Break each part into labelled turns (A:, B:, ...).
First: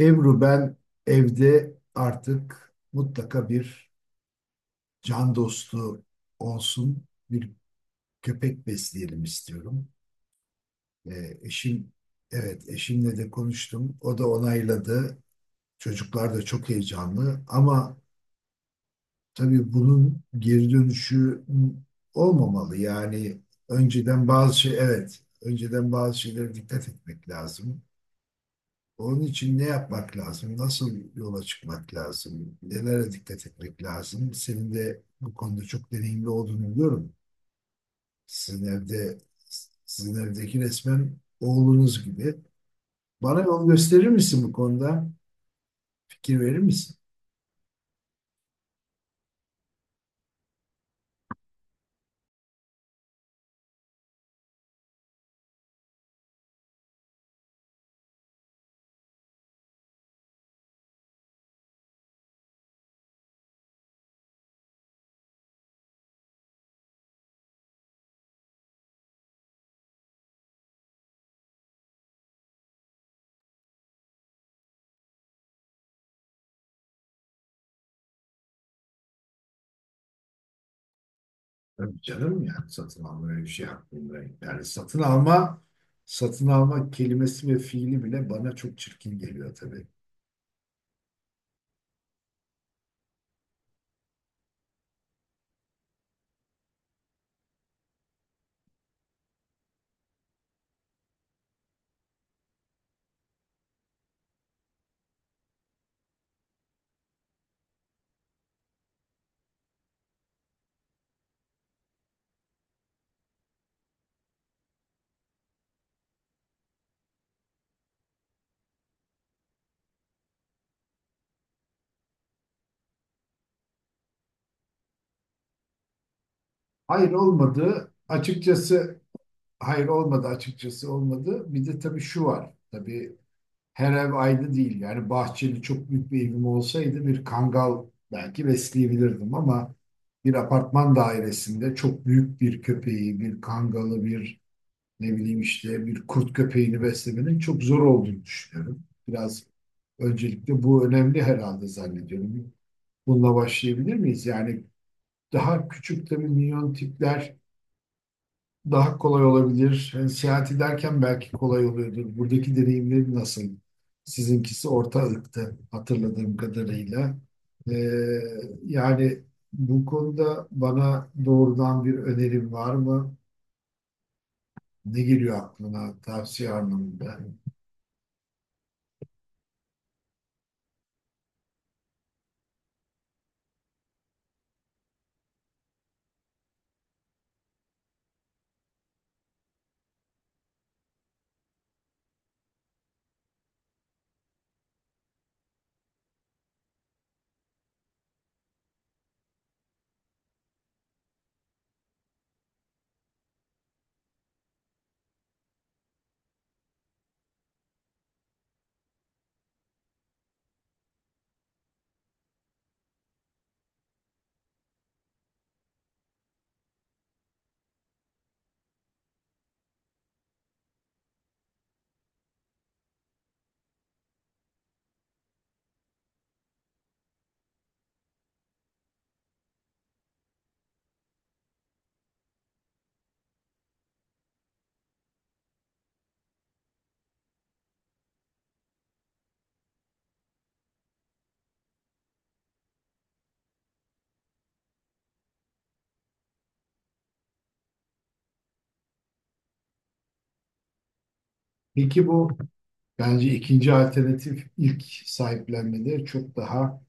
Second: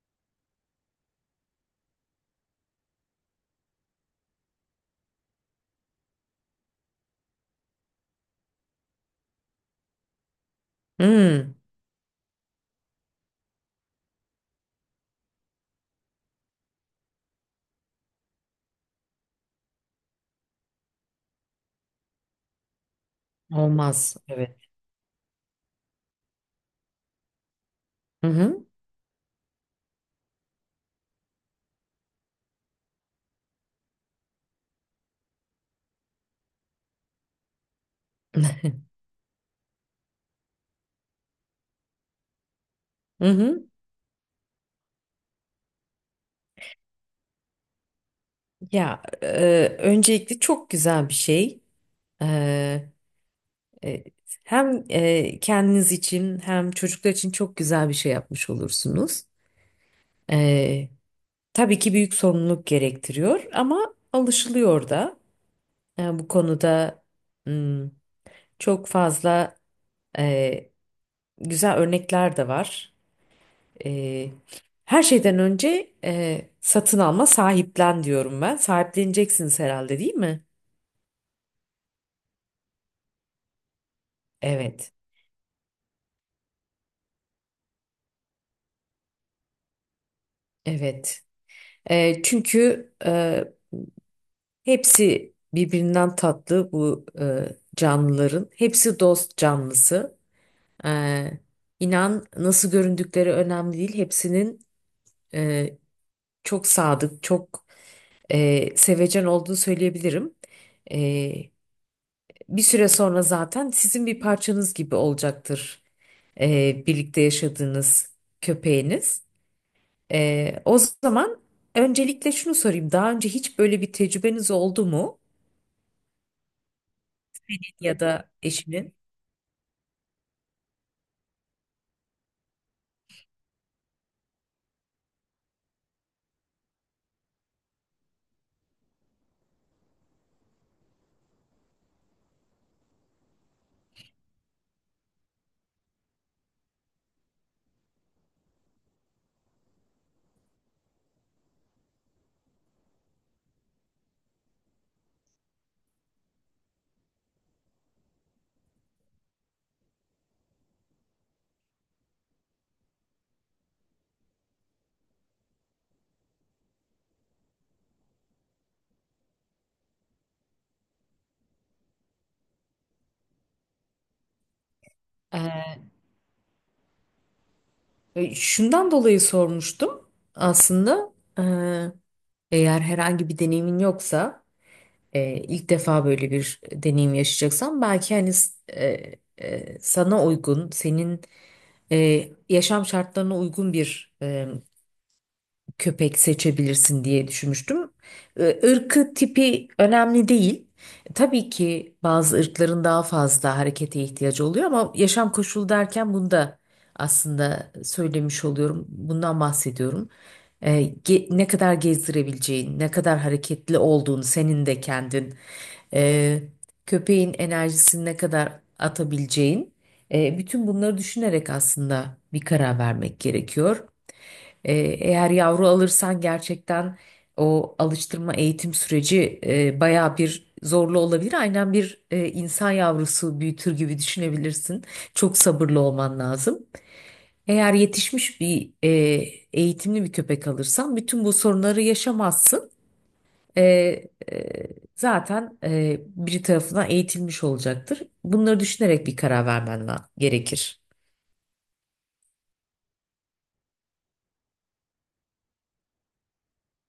A: Ebru, ben evde artık mutlaka bir can dostu olsun, bir köpek besleyelim istiyorum.
B: Hmm,
A: Eşim, evet, eşimle de konuştum. O da onayladı. Çocuklar da çok heyecanlı ama tabii bunun geri dönüşü olmamalı. Yani
B: olmaz.
A: önceden
B: Evet.
A: bazı şey evet önceden bazı şeylere dikkat etmek lazım.
B: Hı hı.
A: Onun için ne yapmak lazım? Nasıl yola çıkmak lazım? Nelere dikkat etmek lazım? Senin de bu konuda çok deneyimli olduğunu biliyorum. Sizin evde, sizin evdeki resmen oğlunuz gibi.
B: Hı
A: Bana
B: hı.
A: yol gösterir misin bu konuda? Fikir verir misin?
B: Öncelikle çok güzel bir şey. E, e, Hem kendiniz için hem çocuklar için çok güzel bir şey yapmış olursunuz. E, tabii ki büyük sorumluluk gerektiriyor ama alışılıyor da. Bu konuda hmm, çok fazla e, güzel örnekler de var. Ee, Her şeyden önce satın alma, sahiplen diyorum ben. Sahipleneceksiniz herhalde, değil mi?
A: Tabii canım, yani satın alma öyle bir şey aklımda. Yani
B: Evet,
A: satın alma kelimesi ve fiili bile bana çok çirkin geliyor tabii.
B: evet. Çünkü hepsi birbirinden tatlı bu canlıların. Hepsi dost canlısı. Ee, inan nasıl göründükleri önemli değil. Hepsinin e, çok sadık, çok sevecen olduğunu söyleyebilirim. E, Bir süre sonra zaten sizin bir parçanız gibi olacaktır, birlikte yaşadığınız köpeğiniz. O zaman öncelikle şunu sorayım. Daha önce hiç böyle bir tecrübeniz oldu mu?
A: Hayır, olmadı.
B: Ya da eşinin?
A: Açıkçası hayır olmadı, açıkçası olmadı. Bir de tabii şu var. Tabii her ev aynı değil. Yani bahçeli çok büyük bir evim olsaydı bir kangal belki besleyebilirdim ama bir apartman dairesinde çok büyük bir köpeği, bir kangalı, bir ne bileyim işte bir kurt köpeğini beslemenin çok zor olduğunu düşünüyorum. Biraz öncelikle bu önemli herhalde zannediyorum. Bununla başlayabilir miyiz? Yani daha küçük tabii minyon tipler daha kolay olabilir. Seyahati derken belki kolay oluyordur. Buradaki deneyimleri nasıl? Sizinkisi orta ırktı hatırladığım kadarıyla. E, Yani bu konuda bana doğrudan bir önerim var mı? Ne geliyor
B: E,
A: aklına tavsiye anlamında?
B: Şundan dolayı sormuştum aslında. E, Eğer herhangi bir deneyimin yoksa, ilk defa böyle bir deneyim yaşayacaksan belki hani e, sana uygun, senin yaşam şartlarına uygun bir köpek seçebilirsin diye düşünmüştüm. Irkı, tipi önemli değil. Tabii ki bazı ırkların daha fazla harekete ihtiyacı oluyor ama yaşam koşulu derken bunu da aslında söylemiş oluyorum. Bundan bahsediyorum. Ee, Ne kadar gezdirebileceğin, ne kadar hareketli olduğun, senin de kendin, ee, köpeğin enerjisini ne kadar atabileceğin, bütün bunları düşünerek aslında bir karar vermek gerekiyor. Ee, Eğer yavru alırsan gerçekten o alıştırma eğitim süreci bayağı bir zorlu olabilir. Aynen bir insan yavrusu büyütür gibi düşünebilirsin. Çok sabırlı olman lazım. Eğer yetişmiş bir eğitimli bir köpek alırsan bütün bu sorunları yaşamazsın. E, e, Zaten biri tarafından eğitilmiş olacaktır. Bunları düşünerek bir karar gerekir.
A: Peki bu, bence ikinci alternatif ilk sahiplenmede çok daha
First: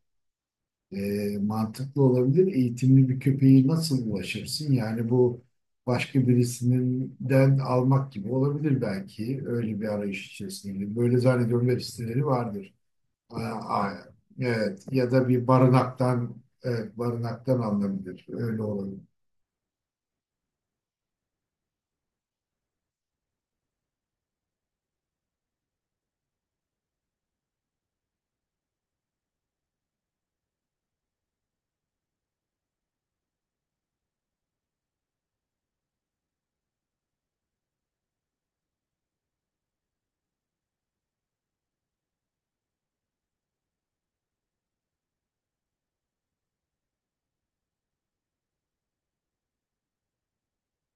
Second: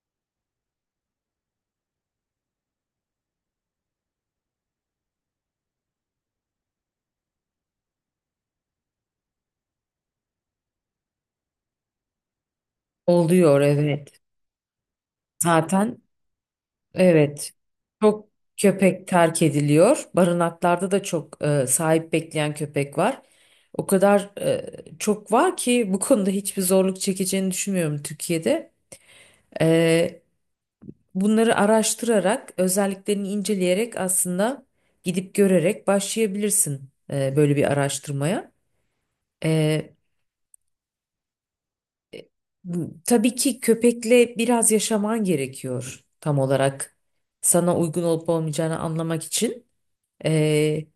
A: Mantıklı olabilir. Eğitimli bir köpeği nasıl ulaşırsın? Yani bu başka birisinden almak gibi olabilir belki. Öyle bir arayış içerisinde. Böyle zannediyorum web siteleri vardır. Aa,
B: Oluyor,
A: aa,
B: evet.
A: evet. Ya da bir
B: Zaten
A: barınaktan, evet,
B: evet.
A: barınaktan alınabilir.
B: Çok
A: Öyle olabilir.
B: köpek terk ediliyor. Barınaklarda da çok sahip bekleyen köpek var. O kadar çok var ki bu konuda hiçbir zorluk çekeceğini düşünmüyorum Türkiye'de. E, Bunları araştırarak, özelliklerini inceleyerek, aslında gidip görerek başlayabilirsin böyle bir araştırmaya. E, e, tabii ki köpekle biraz yaşaman gerekiyor tam olarak sana uygun olup olmayacağını anlamak için. E,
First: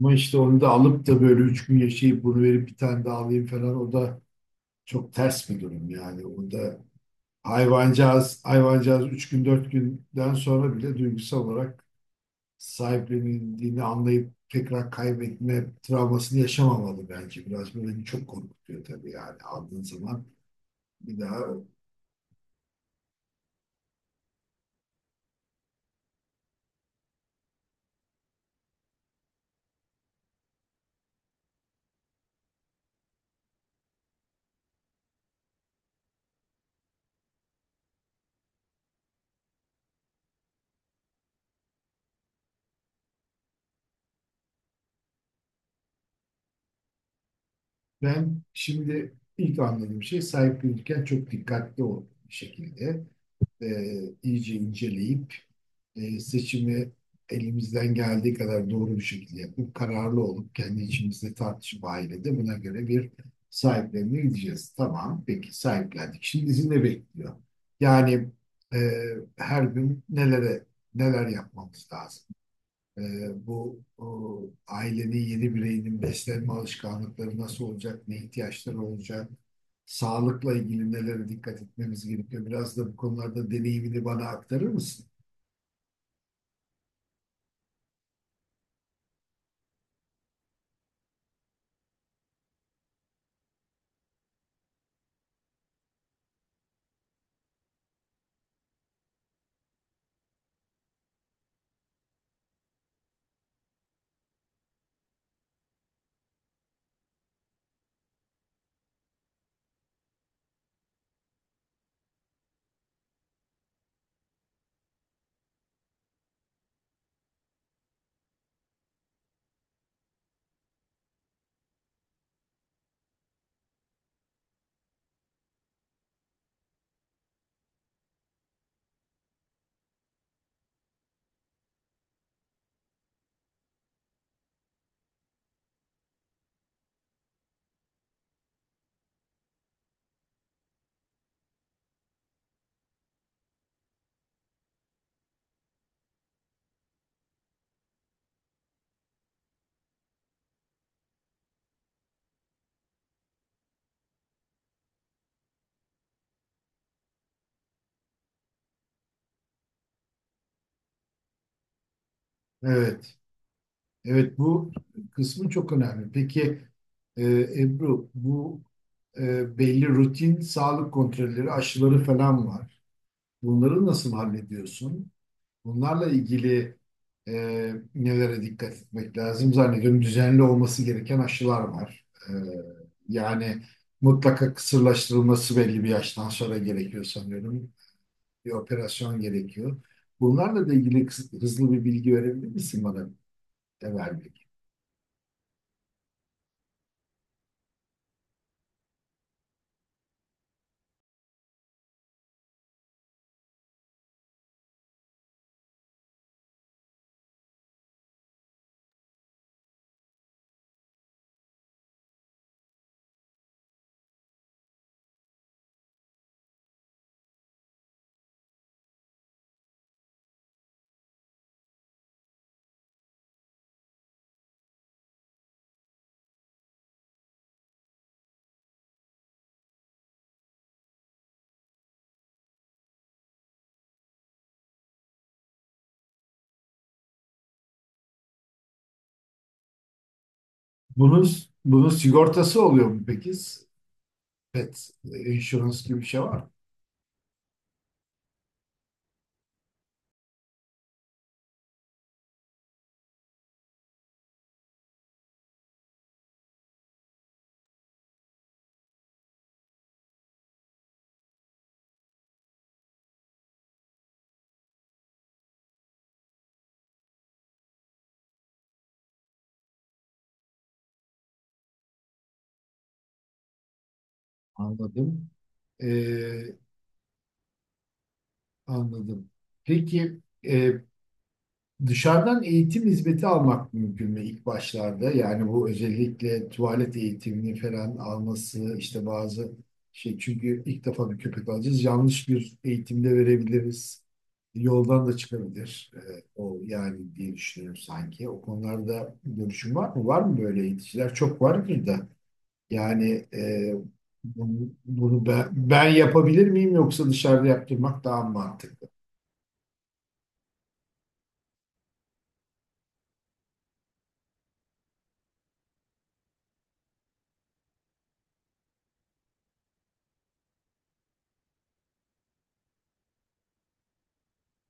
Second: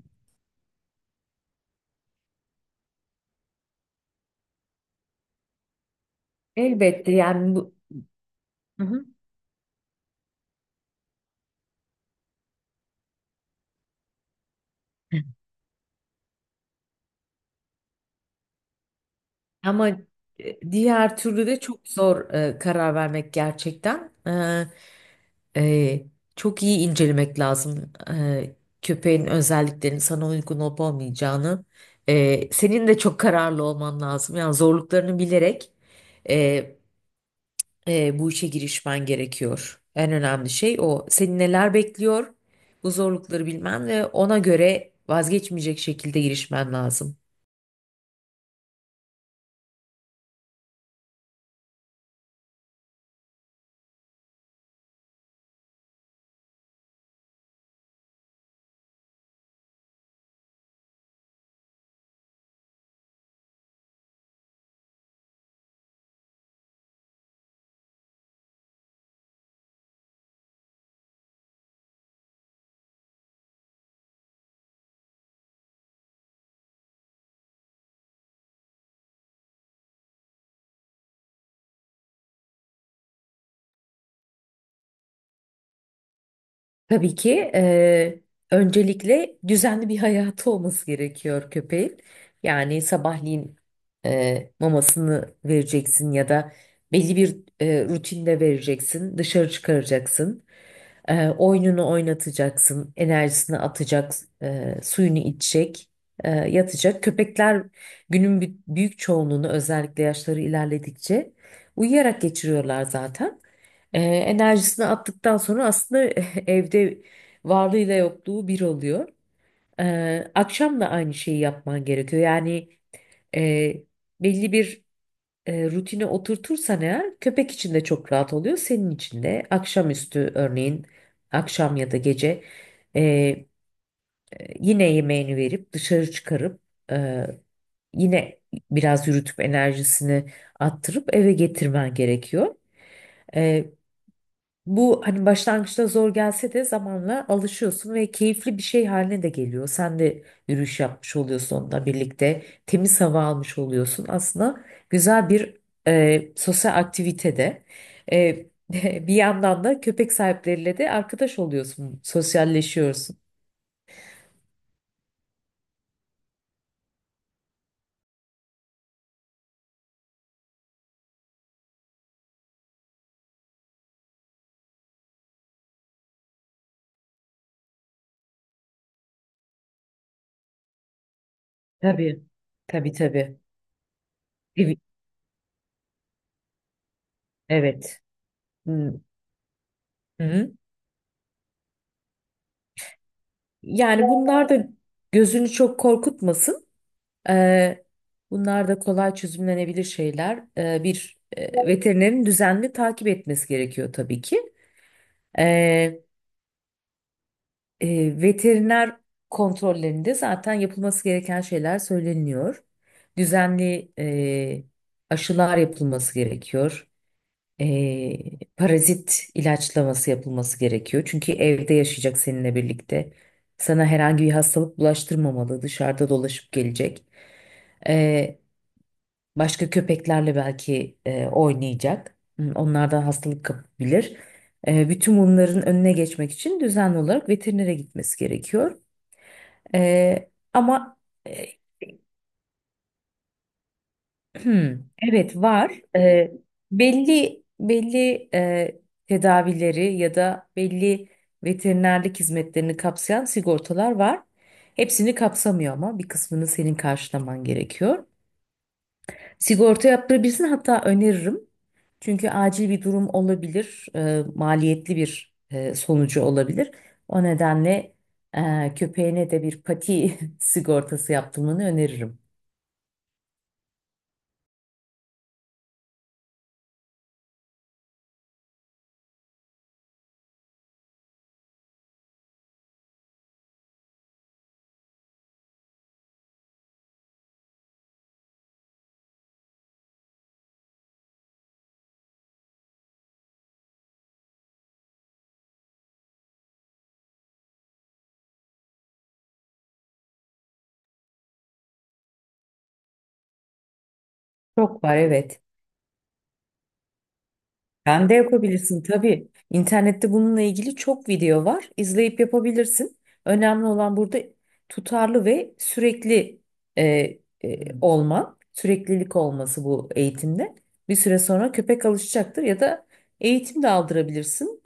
A: Ama işte onu da alıp da böyle üç gün yaşayıp bunu verip bir tane daha alayım falan, o da çok ters bir durum yani. O da
B: Elbette, yani bu... Hı hı.
A: hayvancağız üç gün dört günden sonra bile duygusal olarak sahiplenildiğini anlayıp tekrar kaybetme travmasını yaşamamalı bence. Biraz bu beni çok korkutuyor tabii, yani aldığın
B: Ama
A: zaman
B: diğer
A: bir daha.
B: türlü de çok zor karar vermek gerçekten. E, e, Çok iyi incelemek lazım, köpeğin özelliklerinin sana uygun olup olmayacağını. Senin de çok kararlı olman lazım. Yani zorluklarını bilerek e, bu işe girişmen gerekiyor. En önemli şey o. Seni neler bekliyor? Bu zorlukları bilmen ve ona göre vazgeçmeyecek şekilde girişmen lazım.
A: Ben şimdi ilk anladığım şey: sahiplenirken çok dikkatli ol bir şekilde. e, iyice inceleyip seçimi elimizden geldiği kadar doğru bir şekilde yapıp kararlı olup kendi içimizde tartışıp ailede buna göre bir sahiplenme gideceğiz. Tamam, peki sahiplendik. Şimdi bizi ne bekliyor? Yani e, her gün neler yapmamız lazım? Ee, bu o, Ailenin yeni bireyinin beslenme alışkanlıkları nasıl olacak, ne ihtiyaçları olacak, sağlıkla ilgili nelere dikkat etmemiz gerekiyor. Biraz da bu konularda deneyimini bana aktarır mısın?
B: Tabii ki, öncelikle düzenli bir hayatı olması gerekiyor köpeğin. Yani sabahleyin mamasını vereceksin ya da belli bir rutinde vereceksin, dışarı çıkaracaksın, oyununu oynatacaksın, enerjisini atacak, suyunu içecek, yatacak. Köpekler günün büyük çoğunluğunu, özellikle yaşları ilerledikçe, uyuyarak geçiriyorlar zaten. Enerjisini attıktan sonra aslında evde varlığıyla yokluğu bir oluyor. Akşam da aynı şeyi yapman gerekiyor. Yani e, belli bir rutine oturtursan eğer köpek için de çok rahat oluyor. Senin için de akşamüstü örneğin, akşam ya da gece, e, yine yemeğini verip dışarı çıkarıp e, yine biraz yürütüp enerjisini attırıp eve getirmen gerekiyor. Bu hani başlangıçta zor gelse de zamanla alışıyorsun ve keyifli bir şey haline de geliyor. Sen de yürüyüş yapmış oluyorsun onunla birlikte. Temiz hava almış oluyorsun. Aslında güzel bir sosyal aktivitede. E, Bir yandan da köpek sahipleriyle de arkadaş oluyorsun.
A: Evet,
B: Sosyalleşiyorsun.
A: evet, bu kısmı çok önemli. Peki e, Ebru, bu belli rutin sağlık kontrolleri, aşıları falan var. Bunları nasıl hallediyorsun? Bunlarla ilgili e, nelere dikkat etmek lazım zannediyorum. Düzenli olması gereken aşılar var.
B: Tabii. Tabii, tabii.
A: Yani mutlaka
B: Evet.
A: kısırlaştırılması belli bir yaştan sonra gerekiyor sanıyorum.
B: Evet.
A: Bir
B: Hı.
A: operasyon gerekiyor.
B: Hı.
A: Bunlarla da ilgili hızlı bir bilgi verebilir misin bana
B: Yani
A: Emel Bey?
B: bunlar da gözünü çok korkutmasın. Eee, Bunlar da kolay çözümlenebilir şeyler. Bir veterinerin düzenli takip etmesi gerekiyor tabii ki. Eee, Veteriner kontrollerinde zaten yapılması gereken şeyler söyleniyor. Düzenli aşılar yapılması gerekiyor. Parazit ilaçlaması yapılması gerekiyor. Çünkü evde yaşayacak seninle birlikte. Sana herhangi bir hastalık bulaştırmamalı, dışarıda dolaşıp gelecek. Başka köpeklerle belki oynayacak. Hmm, onlardan hastalık kapabilir. Bütün bunların önüne geçmek için düzenli olarak veterinere gitmesi gerekiyor. E, ama
A: Bunun,
B: e,
A: bunun sigortası oluyor mu peki?
B: hmm,
A: Pet
B: evet,
A: insurance
B: var.
A: gibi bir şey var mı?
B: Belli belli tedavileri ya da belli veterinerlik hizmetlerini kapsayan sigortalar var. Hepsini kapsamıyor ama bir kısmını senin karşılaman gerekiyor. Sigorta yaptırabilirsin, hatta öneririm. Çünkü acil bir durum olabilir, maliyetli bir sonucu olabilir. O nedenle köpeğine de bir pati sigortası yaptırmanı öneririm.
A: Anladım. E, Anladım. Peki dışarıdan eğitim hizmeti almak mümkün mü ilk başlarda? Yani bu özellikle tuvalet eğitimini falan alması işte bazı çünkü ilk defa bir köpek alacağız. Yanlış bir eğitimde verebiliriz. Yoldan da çıkabilir. O yani, diye düşünüyorum sanki. O konularda görüşün var mı? Var mı böyle eğiticiler? Çok vardır da. Yani
B: Çok var,
A: bunu
B: evet.
A: ben yapabilir miyim, yoksa dışarıda yaptırmak
B: Sen de
A: daha mı
B: yapabilirsin
A: mantıklı?
B: tabii. İnternette bununla ilgili çok video var. İzleyip yapabilirsin. Önemli olan burada tutarlı ve sürekli e, olman, süreklilik olması bu eğitimde. Bir süre sonra köpek alışacaktır ya da eğitim de aldırabilirsin.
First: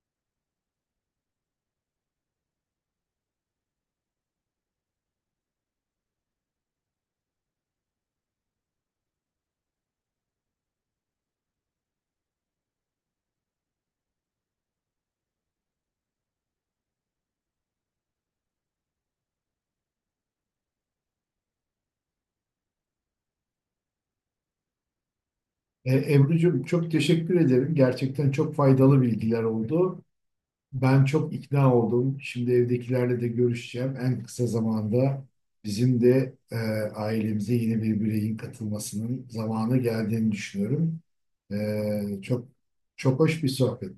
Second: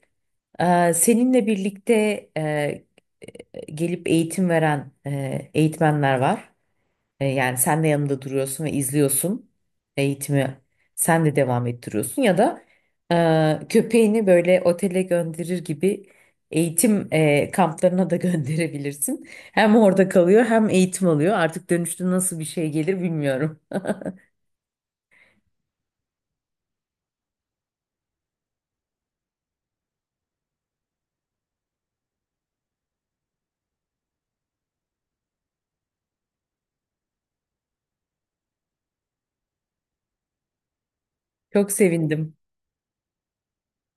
B: Seninle birlikte e, gelip eğitim veren eğitmenler var. Yani sen de yanında duruyorsun ve izliyorsun eğitimi. Sen de devam ettiriyorsun ya da köpeğini böyle otele gönderir gibi eğitim kamplarına da gönderebilirsin. Hem orada kalıyor hem eğitim alıyor. Artık dönüşte nasıl bir şey gelir bilmiyorum.
A: Ebru'cum, çok teşekkür ederim. Gerçekten çok faydalı bilgiler oldu. Ben çok ikna oldum. Şimdi evdekilerle de görüşeceğim. En kısa zamanda bizim de ailemize yeni bir bireyin katılmasının zamanı geldiğini düşünüyorum.
B: Çok
A: E,
B: sevindim.
A: çok çok hoş bir sohbet.